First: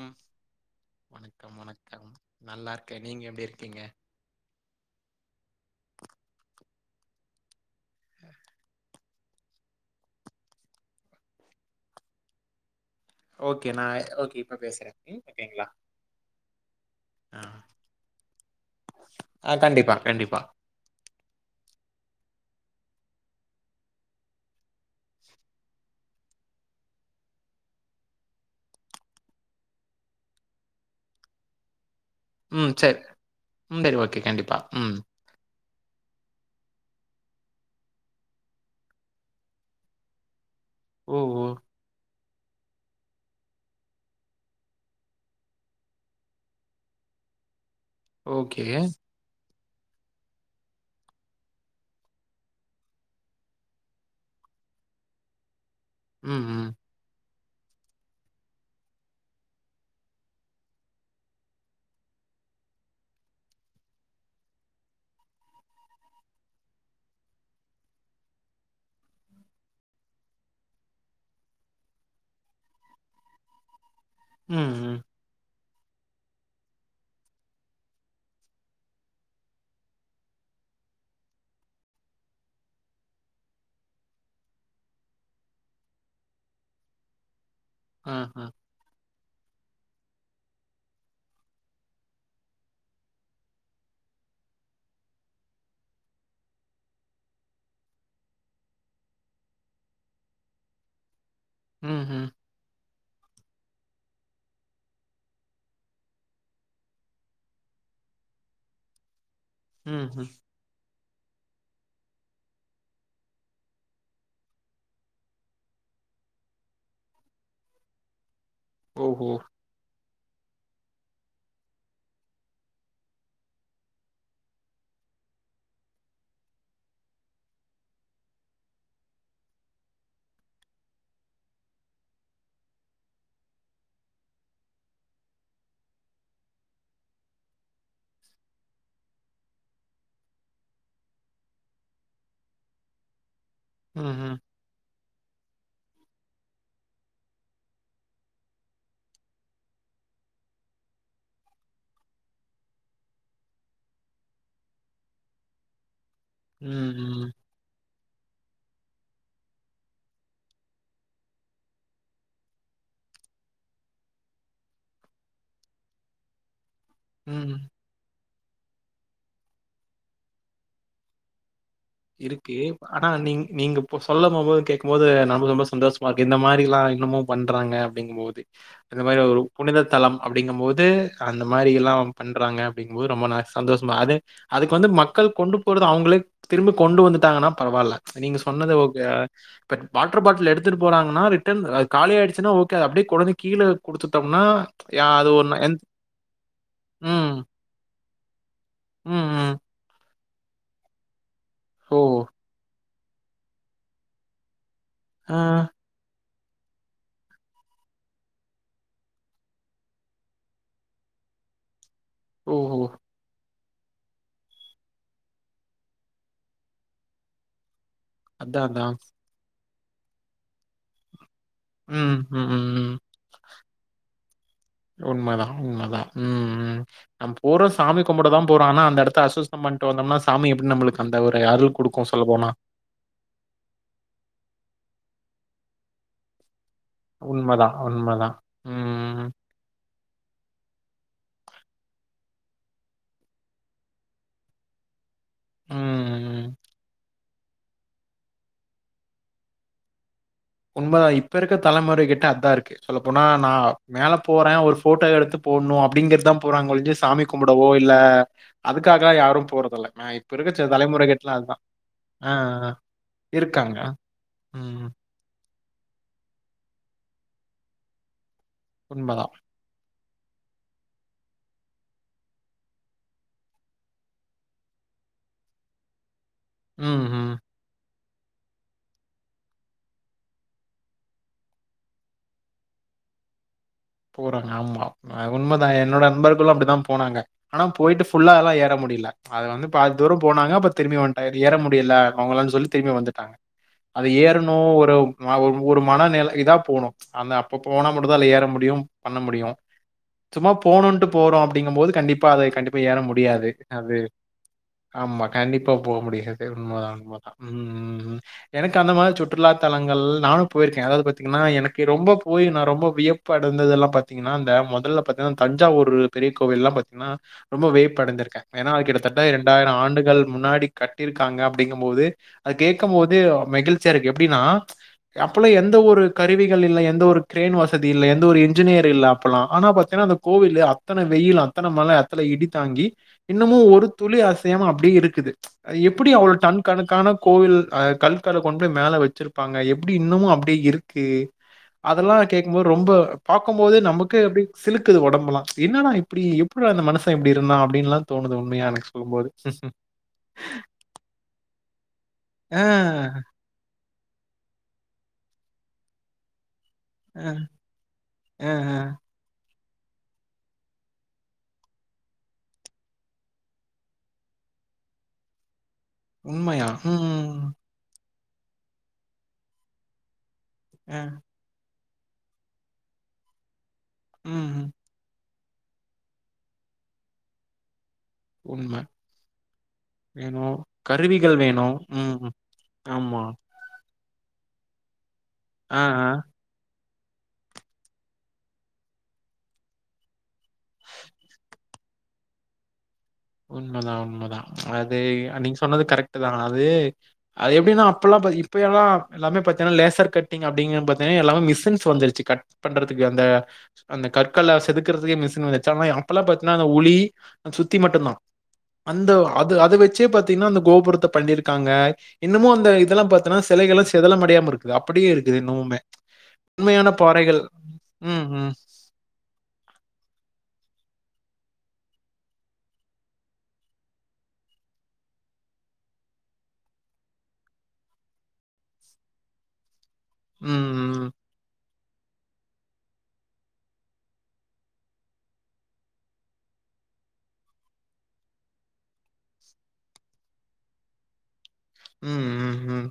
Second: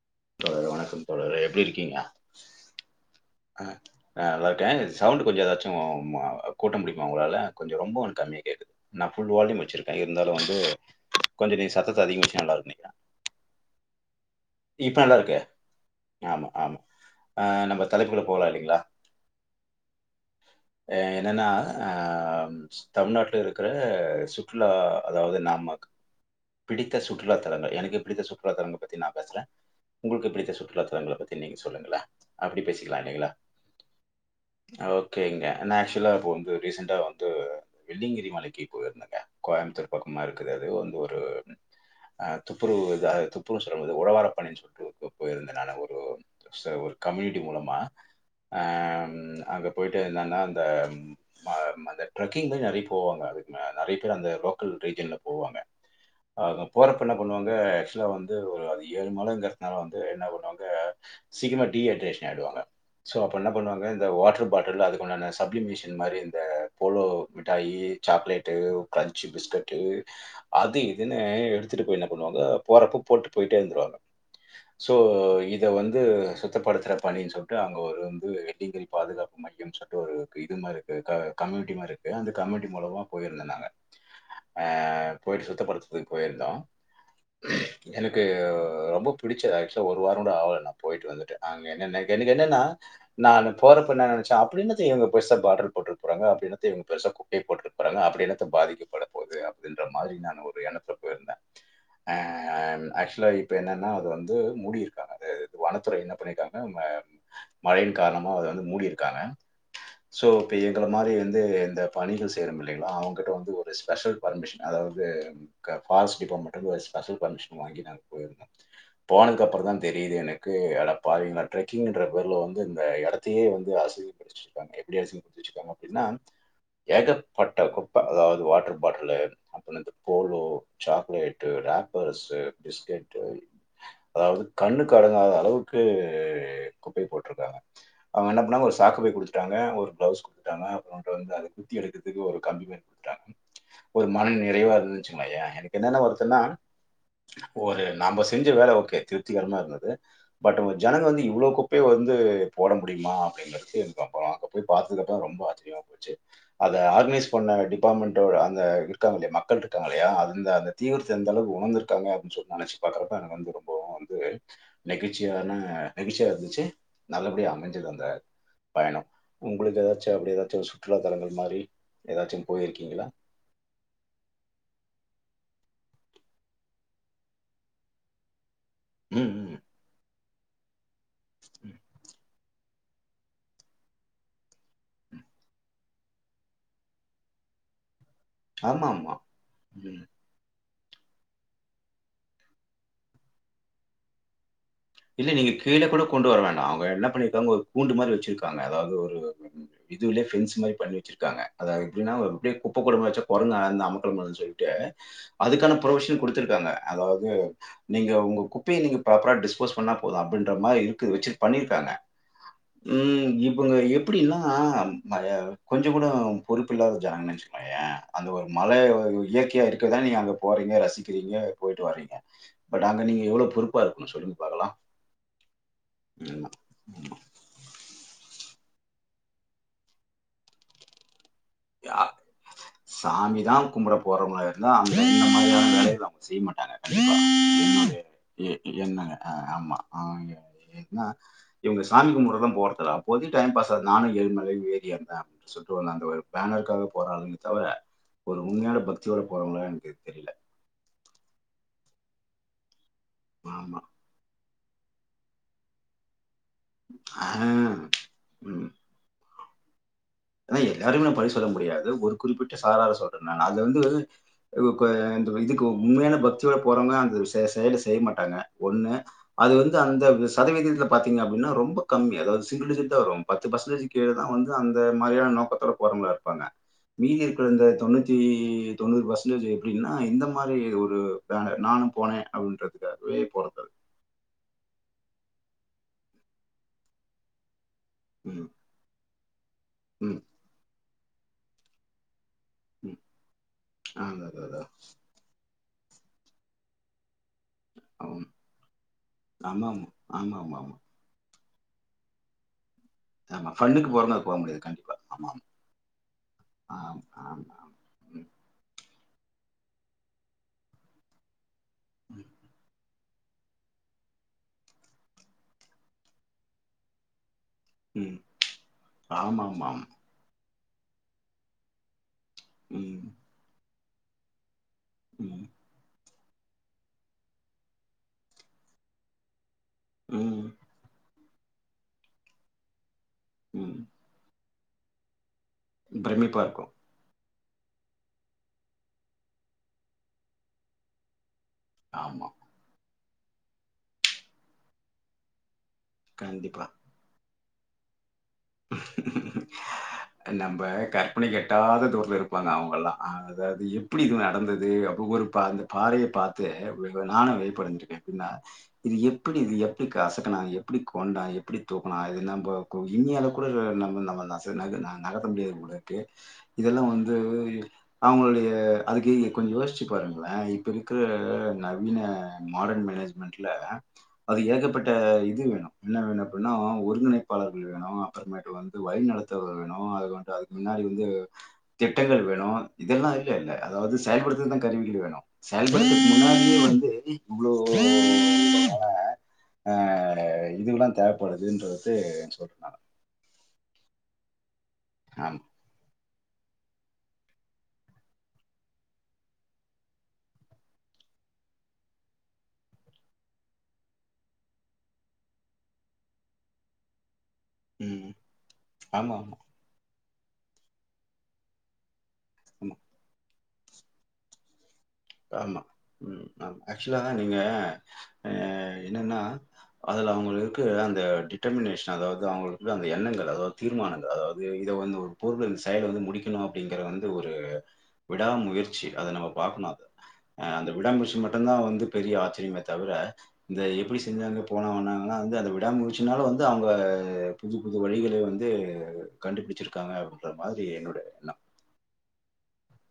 ம் தோழர் தோழர் வணக்கம் எப்டி இருக்கீங்க வணக்கம் நல்லா இருக்கே நீங்க எப்டி ஆ இருக்கீங்க ஆ நல்லாருக்க சவுண்ட் கொஞ்சொ ஏதாச்சு கூட்ட முடியுமா உங்களால கொஞ்ச ரொம்ப ஒ கம்மியா கேக்குது நா ஃபுல் வால்யூம் வச்சிருக்கே இருந்தாலும் வந்து கொஞ்சொ நீ சத்தத்தை அதிகமா வச்ச நல்லா இருக்கும் லைட்டா ஓகே நா ஓகே பேசுறே இப்ப நல்லா ம் இருக்கே ஓகேங்களா ஆமா ஆமா ஆ நம்ம தலைப்புக்குள்ள போலா இல்லைங்களா ஆ கண்டிப்பா கண்டிப்பா எ என்னன்னா ஆ தமிழ்நாட்டுல இருக்குற சுற்றுலா அதாவது நமக்கு பிடித்த சுற்றுலா தலங்கள் எனக்கு பிடித்த சுற்றுலா தலங்கள் பத்தி நா பேசுறே உங்களுக்கு பிடித்த சுற்றுலாத்தலங்களப் பத்தி நீங்க சொல்லுங்களே அப்டி ம் பேசிக்கலா சரி இல்லைங்களா ம் சரி ஓகே கண்டிப்பா ஆ ம் ஓகே ஓகேங்க நான் ஆக்சுவலா இப்போ வந்து ரீசண்டா வந்து வெள்ளிங்கிரி மலைக்கு போயிருந்தேங்க கோயம்புத்தூர் பக்கமா இருக்குறது வந்து ஒரு ஓ ஓ ஆ துப்புரவு அது துப்புரவு சொல்ல முடியாது உழவார பணின்னு சொல்லிட்டு போயிருந்தே நானு ஒரு ச ஒரு கம்யூனிட்டி மூலமா ஆ ஓகே அங்க போயிட்டு என்னன்னா அந்த ம் ஆ அந்த ட்ரெக்கிங்ல நெறைய போவாங்க அதுக்கு நிறைய பேர் அந்த லோக்கல் ட்ரைஜன்ல போவாங்க ம் ஆக ம் போறப் ப்ப என்ன பண்ணுவாங்க ஆக்சுவலா வந்து ஒரு அது ஏழு மாலங்கிறதுனால வந்து என்ன பண்ணுவாங்க சிக்கரமா டீஹைட்ரேஷன் ஆயடுவாங்க சோ அப்ப என்ன பண்ணுவாங்க இந்த வாட்டரு பாட்டல்ல அதுக்குண்டான சப்லிமிஷன் மாதிரி இந்த போலோ மிட்டாயி சாக்லேட்டு கிரஞ்சு பிஸ்கட்டு் அது இதுன்னு எடுத்துட்டு போய் என்ன பண்ணுவாங்க போறப்ப போட்டு போயிட்டே இருந்துருவாங்க ம் சோ ம் இத் இத வந்து சுத்தப்படுத்துற பணின்னு சொல்லிட்டு அங்க ஒரு வந்து வெள்ளிங்கிரி பாதுகாப்பு மையம் சொல்ட்டு ஒரு இது மாரி இருக்கு அ கம்யூனிடி மாரி இருக்கு அந்த கம்யூனிடி மூலமா போயிருந்த நாங்க ஆ போயிட்டு சுத்தப்படுத்துறதுக்கு போயிருந்தோ ஆ எனக்கு ஆ ரொம்ப பிடிச்ச ஆக்சுவலா ஒரு வாரோ கூட ஆகல நா போயிட்டு வந்து அங்க என்னன்னா எனக்கு என்னன்னா நானு போறப்ப என்னா நெனச்சே அப்படி என்னத்த இவங்க பெரிசா பார்டர் போட்டுற போறாங்க அப்படி என்னத்த பெருசா இவங்க குப்பைய போட்டுற போறாங்க அப்படி என்னத்த பாதிக்கப்பட போது அப்டி இந்த மாதிரி நா ஒரு என்னத்துல போயிருந்தே ம் ஆ ம் ஆக்சுவலா இப்ப என்னென்னா அது வந்து மூடியிருக்காங்க அது வனத்துறை என்ன பண்ணிருக்காங்க மழையின் காரணமா அத வந்து மூடிருக்காங்க ம் சோ ம் இப்ப எங்கள மாரி வந்து இந்த பணிகள் செய்றம் இல்லைங்களா அவங்கட்ட வந்து ஒரு ஸ்பெஷல் பர்மிஷன் அதாவது பாரஸ்ட் டிபார்டமென்ட் ஒரு ஸ்பெஷல் பர்மிஷன் வாங்கி நாங்க போயிருந்தோ ஓஹோ போனதுக்கு அப்பறந்தா தெரியுது என க்கு அட பாவிங்கள ட்ரக்கிங்ன்ற பேர்ல வந்து இந்த எடத்தையே வந்து அசி ச்சிருக்காங்க எப்படி அசிங்கபடுத்தி வச்சுருக்காங்க அப்படின்னா ஏகப்பட்ட குப்ப அதாவது வாட்டர் பாட்டிலு அப்பறோ இந்த போலோ சாக்லேட்டு ராப்பர்ஸ் பிஸ்கட்டு அதாவது கண்ணுக்கு அடங்காத அளவுக்கு குப்பைய போட்ருக்காங்க அவங்க என்ன பண்ணாங்க ஒரு சாக்கு பை குடுத்துட்டாங்க ஒரு கிளவுஸ் குடுத்துட்டாங்க அப்பறோ வந்து அத குத்தி எடுக்கறதுக்கு ஒரு கம்பி மாரி குடுத்துட்டாங்க ஒரு ம் மன ம் நிறைவா இருந்ததுன்வெச்சுங்களோ எனக்கு என்னென்ன வருத்தன்னா ஒரு நாம செஞ்ச வேல ஓகே திருப்திகரமா இருந்தது பட் ஜனங்க வந்து இவ்வளோ குப்பய வந்து போட முடியுமா அப்படிங்கிறது அப்பறோ அங்க போய் பாத்ததுக்கப்பறோ ரொம்ப ஆச்சரியமா போச்சு அத ஆர்கனைஸ் ம் பண்ண டி டிபாட்மெண்ட் அந்த இருக்காங்க மக்கள் இருக்காங்க இல்லையா அந்த அந்த தீவிரத்த எந்த அளவு உணர்ந்து இருக்காங்க அப்டினு சொல்லிட் நனச்சட்டு பாக்குறப்பா எனக்கு வந்து ரொம்பவு வந்து நெகழ்ச்சியான நெழ்ச்சியா இருந்துச்சு ம் நல்லபடியா ம் அமஞ்சது அந்த பயணம் உங்களுக்கு ஏதாச்சு அப்டி ஏதாச்சு சுற்றுலா தலங்கள் மாரி ஏதாச்சும் இருக்கு போயிருக்கீங்களா? ஆனா நீங் நீங்க இப்போ சொல்ல போம் போது கேட்கும் போது நம்ப ரொம்ப சந்தோஷமா இருக்கு இந்த மாரிலாம் இன்னமும் பண்றாங்க அப்டிங்கும் போது அந்த மாரி ம், ஒரு ம், புனித தலம் அப்டிங்கும் போது அந்த மாரி ம், எல்லாம் பண்றாங்க அப்டிங்போது ரொம்ப சந்தோஷமா அது அதுக்கு வந்து ம். மக்கள் கொண்டு போறது அவங்ளே திரும்ப கொண்டு வந்துட்டாங்கன்னா பரவாயில்ல நீங்க சொன்னது ஓகே ஆமாமா. பட் ம். வாட்டரு பாட்டில் எடுத் துட்டு போறாங்கன்னா ரிட்டன் காலி ஆயிச்சுன்னா ஓகே அப்படியே கொழந்த கீழே குடுத்துட்டோம்னா யா இல்ல அது நீங்க ஒண்ணு என் கீழே கூட கொண்டு வர வேண்டாம் அவங்க என்ன ம். பண்ணிருக்காங்க ஒரு கூண்டு மாரி வெச்சிருக்க ங்கா அதாவது ம், ஒரு ம். இது உள்ளே பிண்ஸ் மாரி பண்ணி வெச்சிருக்காங்க அத ஓ! எப்படினா அப்டியே கூப்ப குடும்ப வச்ச குரங்கு அந்த அமக்கலம் பண்ணு சொல்லிட்டு ஆ. அதுக்கான பிர்மிஷன் கொடுத்திருக்காங்க அதாவது நீங்க உங்க குப்பையை நீங்க ப்ராப்பரா டிஸ் போஸ் பண்ணா போதும் அப்டின்ற மாரி இருக்கு வெச்சு பண்ணிருக்காங்க ஓஹோ! ம் இவங்க எப்டின்னா கொஞ்சம் கூட பொறுப்பு இல்லாத ஜனங்கன்னு நெனச்சுக்கோயே அந்த ஒரு அதான் மலை அதான். இயற்கையா இருக்கதான் நீங்க அங்க போறீங்க ரசிக்கிறீங்க போயிட்டு வர்றீங்க ம். ம், ம், பட் ம். அங்க நீங்க எவ்ளோ பொறுப்ப இருக்கன்னு சொல்லுங்க பாக்கலாம் உண்ம தான் உண்மதான் ம் ம் நம் போறோம் சாமி கும்பிடதான் போறோம் ஆனா அந்தடத்த அசுஸ்த்தம் பண்ணிட்டு வந்தம்னா சாமி எப்படி நம்மளுக்கு அந்த ஒரு அருள் யா குடுக்கும் சொல்ல போனா சாமி தான் கும்பிட போறோம்ல இருந்தா அங்க இந்த மாரியான வேலைக அவங்க செய்ய மாட்டாங்க உண்மதான், என்ன உண்மதான். ஏ டி என்ன ம், ஆமா ஆ ஏனா இவங்க சாமி கும்படுறது தான் போறது இல்ல அப்போதே டைம் பாஸ் ஆகுது நானும் ஏழு மலை ஏரி எருந்தேன் சுற்று வ அந்த ஒரு ம். போறாளுங்க தவிர ஒரு உண்மையான பக்தியோட போறாங்களா எனக்கு தெரியல உண்மதான் இப்ப இருக்க தலைமுறை கிட்ட அதான் இருக்கு சொல்லப்போனா நான் ஆமா. மேல போறேன் ஒரு ஃபோட்டோ எடுத்து போடணும் அப்டிங்கிறதுதான் போறாங்க ஒழிஞ்சி சாமி ஆ. கும்பிடவோ இல்ல அதுக்கு க்க யாரும் போறதல்ல நா அத எல்லாருமே பழி சொல்ல முடியாது ஒரு ஆ, குறிப்பிட்ட ஆ. சாரார சொல்றேன் நான் அது இருக்காங்க. வந்து ம். இதுக்கு கோ உண்மையான பக்தியோட போறவங்க அந்த செ செயலா செய்ய மாட்டாங்க ஒன்னு உண்மதான். அது வந்து அந்த விஸ்க் சதவீதத்தில் பாத்தீங்க அப்டின்னா ரொம்ப கம்மி அதாவது சிங்கிள் டிஜிட்டு தான் வரும் பத்து பர்சன்டேஜ் கீழ தான் வந்து அந்த இந்த மாரியான நோக்கத்தோட போறவங்களா இருப்பாங்க ம், மீதி ம். இந்த தொண்ணூத்தி தொண்ணூறு பர்சன்டேஜ் எப்டின்னா இந்த மாரி ஒரு பேன நானும் போனேன் அப்டின்றது இது அப்பவே போனது தான் போறாங்க ஆமா உண்மைதான் என்னோட நண்பர்களும் அப்டிதான் போனாங்க ஆனா போயிட்டு ம், ஃபுல்லால்லா ஏற முடியல அது வந்து பாதி ம், தூரம் போனாங்க அப்ப திரும்பி வந் ஏற முடியல அவங்கள்னு சொல்லி திரும்பி ம். வந்துட்டாங்க அது அதான் அதான் ஏறணும் ஒரு ஒரு மன நில இதா போணும் அந்த அப்ப போனா மட்டும் அதான். தான் ஏற முடியும் பண்ண முடியும் ஆமாமா. சும்மா ஆமாமாமா. ஆமா. ஆமா போனுன்ட்டு போறோம் அப்டிங்கும் போது கண்டிப்பா அதை கண்டிப்பா ஏற முடி முடியாது ஆமா ஆமா ஃபன்னுக்கு அது பொறந்தா போக முடியாது. கண்டிப்பா. ஆமா ஆமாமா. கண்டிப்பா போ முடியது உண்ம தான் ஆம், உண்ம தான் ஆம், ம் ஆம். ம் எனக்கு அந்த மாரி சுற்றுலா தலங்கள் நானும் போயிருக்கேன் அதாவது பாத்தீங்கன்னா எனக்கு ரொம்ப ம், போய் நான் ரொம்ப விய நடந்ததெல்லாம் பாத்தீங்கன்னா இந்த முதல்ல பாத்தீங்கன்னா தஞ்சாவூர் பெரிய கோவில் எல்லாம் பாத்தீங்கன்னா ரொம்போ ம். வேயபடந்திருக்கேன் ஏன்னா அது கிட்டத்தட்ட இரண்டாயிரம் ஆமாமாம். ஆண்டுகள் முன்னாடி கட்டியிருக்காங்க அப்டிங்கும் போது அது கேட்கும் ம், போதோ மெகிழ்ச்சியா இருக்கு எப்டின்னா ம், அப்பல்லா எந்த ஒரு கருவிகள் இல்ல எந்த ஒரு கிரேன் வசதி இல்ல எந்த ஒரு இன்ஜினியர் இல்ல அப்பல்லா ஆனா பாத்தீனா அந்த ம், கோவிலு அத்தன வெயிலு அத்தன மழ அத்தல இடி தாங்கி இன்னமு ம். ஒரு துளி அசையமா அப்டியே இருக்குது எப்புடி அவ்ளோ பிரமிப்பா டன் இருக்கும். கணக்கான கோவில் அ கல்கள கொண்டு போய் மேல வெச்சிருப்பாங்க எப்டி இன்னமு அப்டியே இருக்கு அதெல்லா ஆமா. கேட்கும் போது ரொம்ப பாக்கும் போது நமக்கு அப்டி சிலுக்குது ஒடம்பெல்லா என்னடா இது அப்டி கண்டிப்பா. எப்புட்றா இந்த மனுச இப்டி இருந்த அப்டின்லா தோணுது உண்மையா எனக்கு சொல்லும்போது. நம்ப கற்பனைக்கு எட்டாத தூரத்துல இருப்பாங்க ஆ, அவுங்கல்லா அ அதாது எப்புடி இது நடந்தது அப்போ ஒரு அந்த பாறைய பாத் இத இப்ப இப்ப அ, நானு வியப்டைஞ்சிருக்க எப்டின்னா அ, அ. இது எப் எப்புடி இது எப்புடி கசக்கனா எப்புடி கொண்டா எப்புடி தூக்கனா இது நம்போ இம்மி அளவு கூட நம்ம நம்ம அந்த நச நக நகத்த முடியாது போல இருக்கு உண்மையா? இதெல்லா வந்து ம். இ அவுங்களுடைய அதுக்கு கொஞ்சோ யோசிச்சி பாருங்ளே இப்ப அ, இருக்கற நவீன மாடன் மேனேஜ்மென்ட்ல அது ம். ஏகப்பட்ட இது வேணு என்ன வேணு அப்டின்னா ஒருங்கிணைப்பாளர்கள் வேணு அப்புறமேட்டு உண்ம. வந்து வழி நடத்த வேணு அது வந்துட்டு அதுக்கு வேணும். முன்னாடி வந்து கருவிகள் வேணும். திட்டங்கள் ம். வேணு இதெல்லா ஆமா. இருக்கு இல்ல அதாவது செயல்படுத்துறதுக்கு தா கருவிகள் வேணு ஆ, ஆ. செயல்படுத்தருத்துக்கு முன்னாடியே வந்து இ்வ்ளோ [unintelligible] ஆ இதுகுல்லா தேவைப்படுதுன்றது சொல்லிட்டு சொல்லற நா உண்மதா உண்மதா அது ஆமா. நீங்க சொன்னது கரெக்ட் தா அது அது எப்டின்னா அப்பெல்லா பாத் இப்பயெல்லா எல்லாமே பாத்தீங்கன்னா லேசர் கட்டிங் அப்டிங்கனு பாத்தீங்கன்னா எல்லாமே மிஷின்ஸ் வந்துருச்சு கட் பண்றதுக்கு அந்த அந்த கற்கள்லா செதுக்கறதுக்கே மிஷின் வந்துருச்சு ஆனா அப்பல்லா பாத்தீகன்னா அந்த உளி சுத்தி ம். மட்டுந்தா அந்த ஆமா, ஆமா, அது அத வெச்சே பாத்தீங்கன்னா அந்த கோபுரத்த பண்ணிருக்காங்க இன்னமு அந்த ஆமா, இதெல்லா பாத் பத்னா சிலைகள்லா செதலாம் அடியாம இருக்கு இது அப்படியே இருக்கு ஆமா ம் ஆமா ஆக்சுவலா நீங்க பாறைகள். ம், அ ம். என்னன்னா அதுல அவுங்களுக்கு அந்த டிட்டெர்மினேஷன் அதாவது அவுங்களுக்கு அந்த எண்ணங்கள் அதாவது தீர்மானங்கள் அதாவது இத வந்து ஒரு பொருள் இந்த செயல வந்து முடிக்கணு அப்டிங்கற வந்து ஒரு விடா முயற்சி அத நம்ம பாக்கணு அத அ ம், அந்த விடாம ம். முயற்சி மட்டும்தா வந்து பெரிய ஆச்சரியமே தவிர இந்த எப்படி செஞ்சாங்க போனா வான்னாங்கன்னா வந்து அந்த விடாம முயச்சுனால வந்து அவுங்க புது புது வழிகள வந்து கண்டுபிடிச்சிருக்காங்க அப்டின்ற மாதிரி என்னோட எண்ணோ ம் ம் ம்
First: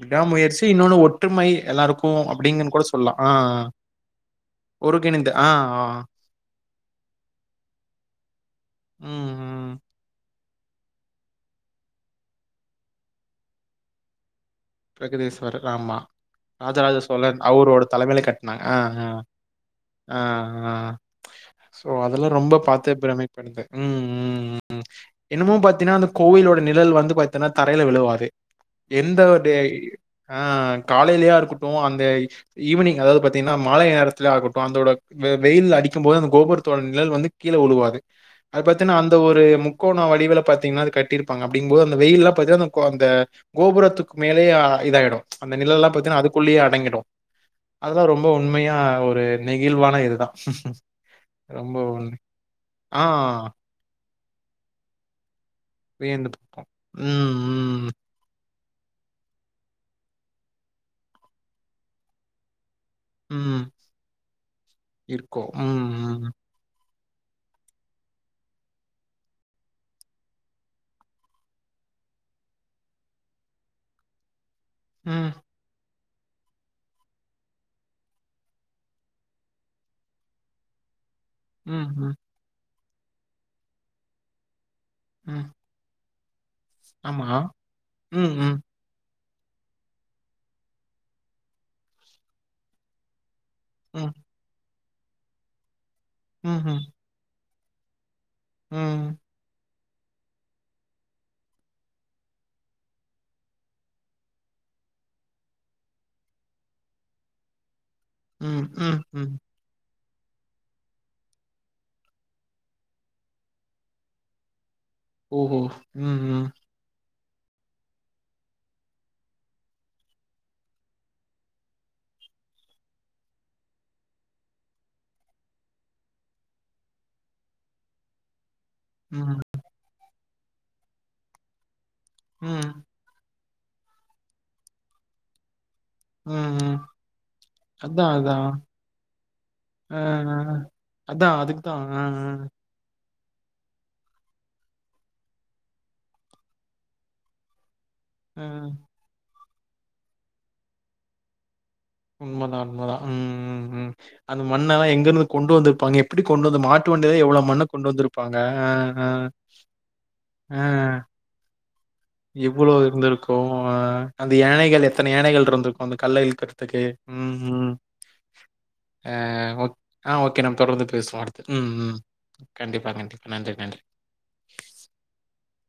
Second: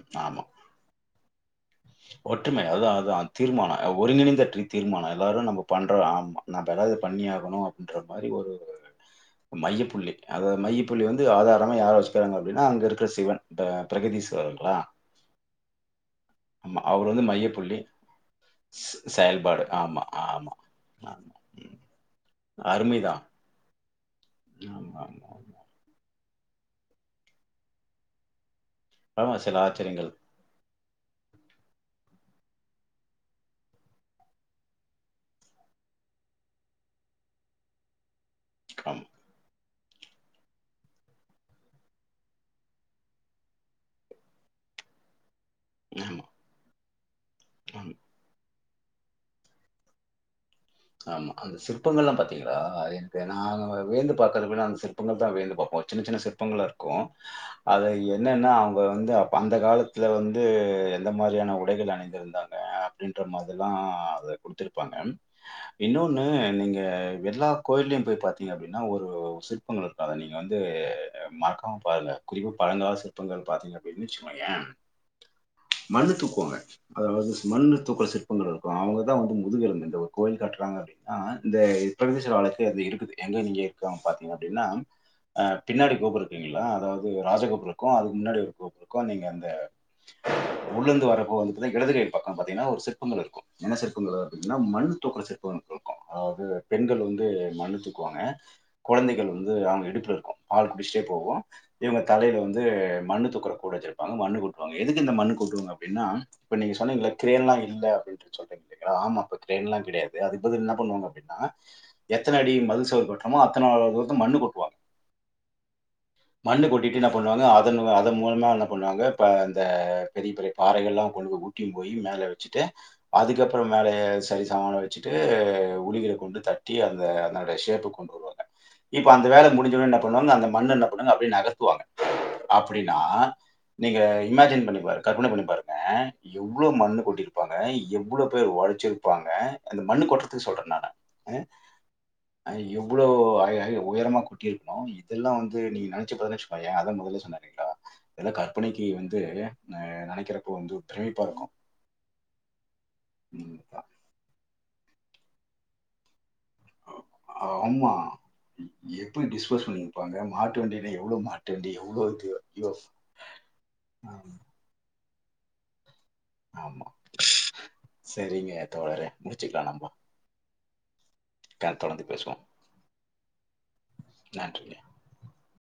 விடா ஆமா. முயற்சி இன்னொன்னு ஒற்றுமை எல்லாருக்கு ஒற்றுமை அப்டிங்கன்னு கூட அதான் சொல்லலா அதான் ஆ ஆ தீர்மானம். ஒருங்கிணைந்த ட்ரி தீர்மானம். ஒருங்கிணைந்து ஆ எல்லாரும் நம்ம ஆஆ பண்றோம் ஆமா. நம்ம ஏதாவது பண்ணியே ஆகணு அப்டின்ற மாரி ஒரு ம் ம் மைய புள்ளி அத மையப்புள்ளி வந்து ஆதாரமா யார வெச்சுக்கிறாங்க அப்டின்னா அங்க இருக்கற சிவன் பிரகதீஸ்வரர்ங்ளா பிரகதீஸ்வரர் ஆமா ராஜ ராஜ அவரு வந்து சோழன் மையப்புள்ளி அவுரோட தலைமையில கட்டினாங்க ஆ ஸ் ஆ செயல்பாடு. ஆமா, ஆ ஆமா, ஆ ஆமா. ம். சோ அதெல்லா ரொம்ப பாத்து அருமைதான். பிரம்மிப்படஞ்சே ம் ம் ஆமா, ஆமா, இன்னமோ ஆமா. பாத்தீன்னா அந்த கோவிலோட நிழல் வந்து பாத்தினா தரையில விழுவாது எந்த ஆமா ஒரு சில ஆச்சரியங்கள். ஆ காலைலயா இருக்கட்டு அந்த ஈவ்னிங் அதாவது பாத்தீங்கன்னா மாலை நேரத்திலய இருகட்டு அந்தோட வெயில் அடிக்கும் போது அந்த கோபுரத்தோட நிழல் வந்து கீழே உழுவாது அது பாத்தீனா ஆமா, அந்த ஒரு முக் முக்கோண வடிவுல பாத்தீங்கன்னா அத கட்டிருப்பாங்க அப்டிங்கும்போது அந்த வெயில்ல பாத்தீனா அந்த கோ அந்த கோபுரத்துக்கு மேலேயு ஆ இதாயிடு அந்த நிழல்லா பாத்தீன்னா ஆமா, அதுக்குள்ளேயே அடங்கிடும் ஆமா, அதுதா ரொம்ப உண்மையா ஒரு நெகிழ்வான இதுதா ஆமா அந்த சிற்பங்கள்லா பாத்தீங்களா ஆ எனக்கு நாங்க வியந்து பாக்குறத விட அந்த சிற்பங்கள் தா வியந்து பாப்போ சின்ன சின்ன வியந்து சிற் ப்பங்கலா பார்ப்போம். இருக்கு அத ம், ம், எத் என்னென்னா அவுங்க வந்து அப்ப அந்த காலத்துல வந்து எந்த மாரியான உடைகள் அணிந்திருந்தாங்க அப்டின்ற மாதிரி ம். தா அத குடுத்திருப்பாங்க இருக்கும். இன்னொன்னு ம், நீங்க எல்லா கோயிலயு போய் பாத்தீங்க அப்டின்னா ஒரு சிற்பங்கள் இருக்கு அத நீங்க வந்து மறக்காம பாருங்க குறிப்பா பழங்கால சிற்பங்கள் பாத்தீங்க அப்டின்னு வச்சுக்கோயே ம், மண்ணு தூக்குவாங்க அதாவது மண்தூக்குற சிற்பங்கள் இருக்கு அவுங்கதா வந்து முதுகெலும்பு இந்த ஒரு கோயில் கட்டுறாங்க அப்டின்னா இந்த ம், ம், ம், பிரகதீஸ்வரர் ஆலயத்துக்கு அது இருக்குது எங்க நீங்க இருக்காங்க பாத்தீங்க அப்டின்னா அ ம். பின்னாடி கோபுரோ இருக்குங்களா அதாவது ஆமா. ராஜகோபுரோ இருக்கு அதுக்கு ம், முன்னாடி ஒரு ம், கோபுரோ இருக்கு நீங்க அந்த உள்ளர்ந்து வரப்போ வந்துட்டு தா இடீதுகை பக்கோ பாத்தீங்கன்னா ஒரு சிற்பங்கள் இருக்கு என்ன ம், சிற்பங்களு அப்டின்னா மண்ணு தூக்குற சிற்பம் இருக்கு அது ம்ஹ்ம். பெண்கள் வந்து மண்ணு தூக் தூக்குவாங்க ம், கொழந்தைகள் வந்து அவுங்க இடுப்புல இருக்கும் பால் குடிச்சிட்டே போவு இவுங்க தலையில வந்து மண்ணு தூக்குற கூட வச்சுருப்பாங்க மண்ணு கொட்டுவாங்க எதுக்கு இந்த மண்ணு கொட்டுவாங்க அப்டின்னா இப்ப நீங்க சொன்னீங்கல க்ரேன்லா இல்ல அப்டின்ட்டு சொல்றீங்க ம், இல்லைங்களா ம், ஆமா ம். அப்ப க்ரேன்லாம் கிடையாது அதுக் பதில் என்ன பண்ணுவாங்க அப்டின்னா எத்தன அடி மதுல் சுவர் கட்றோமோ அத்தன அளவுக்கு வந்து மண்ணு கொட்டுவாங்க ம் ஹீம் மண்ணு கொட்டிட் ட்டு என்ன பண்ணுவாங்க அதன் அதன் மூலமா என்ன பண்ணுவாங்க இப்ப அந்த பெரிய பெரிய பாறைகள்லா கொண்டுக்கு கூட்டின் போயி மேல வச்சுட்டு அதுக்கப்பறோ மேல ஏ சரி சமானமான வச்சுட்டு உளிகளை கொண்டு தட்டி அந்த அதனோட ஷேப்பு கொண்டு வந் துருவாங்க இப்ப அந்த ம், வேல முடிஞ்சவுடனே என்ன பண்ணுவாங்க அந்த மண்ணு என்ன பண்ணுவாங்க அப்டியே நகர்த்துவாங்க ம், அப்டின்னா நீங்க இமேஜின் பண்ணி பாரு கற்பன பண்ணி பாருங்க ம், எவ்ளோவ் ம். மண்ணு கொட்டிருப்பாங்க அதான், எவ்ளோ பேர் அதான். ஒழச்சுருப்பாங்க அந்த அ, மண்ணு அ. கொட்டுறதுக்கு சொல்றே நானு அதா அதுக்குதா ஆ ஆ அ எவ்ளோ ஐய ஐ உயரமா கொட்டியிருக்கணு இதெல்லா வந்துட் ந்துட்டு நீங்க நெனச்சு பாத்தீனா வச்சுக்கோயே அத மொதல்ல சொன்னே இல்லைங்களா இதெல்லா ஆ ஆ கற்பனைக்கி வந்து நா நெனைக்குறப்போ வந்து பிரமிப்பா இருக்கு உண்ம தான் உண்ம தா ம் ம் அ- ம் அந்த மண்ண எல்லா எங்க இருந்து வந்து கொண்டு வந்துருப்பாங்க எப்டி கொண்டு வந்து மாட் ஆமா ஆ எப்டி டிஸ்போஸ் பண்ணியிருப்பாங்க மாட்டு வண்டினா எவ்ளோ மாட்டு வண்டி எவ்ளோ இது ஐயோ இவ்ளோ இருந்துருக்கு அ அந்த யானைகள் எத்தன யானைகள் இருந்துருக்கு அந்த கல்ல எழுக் க்கற்துக்கு ஆமா ம் ம் சரிங்க தோழரே ஆ முடிச்சுக்கலாம் ஓக் நம்ம ஆ ஓகே நம்ம தொடர்ந்து பேசுவோ அடுத்து ம் க- ம் தொடர்ந்து பேசுவோம் கண்டிப்பா கண்டிப்பா நன்றி நன்றி நன்றி வே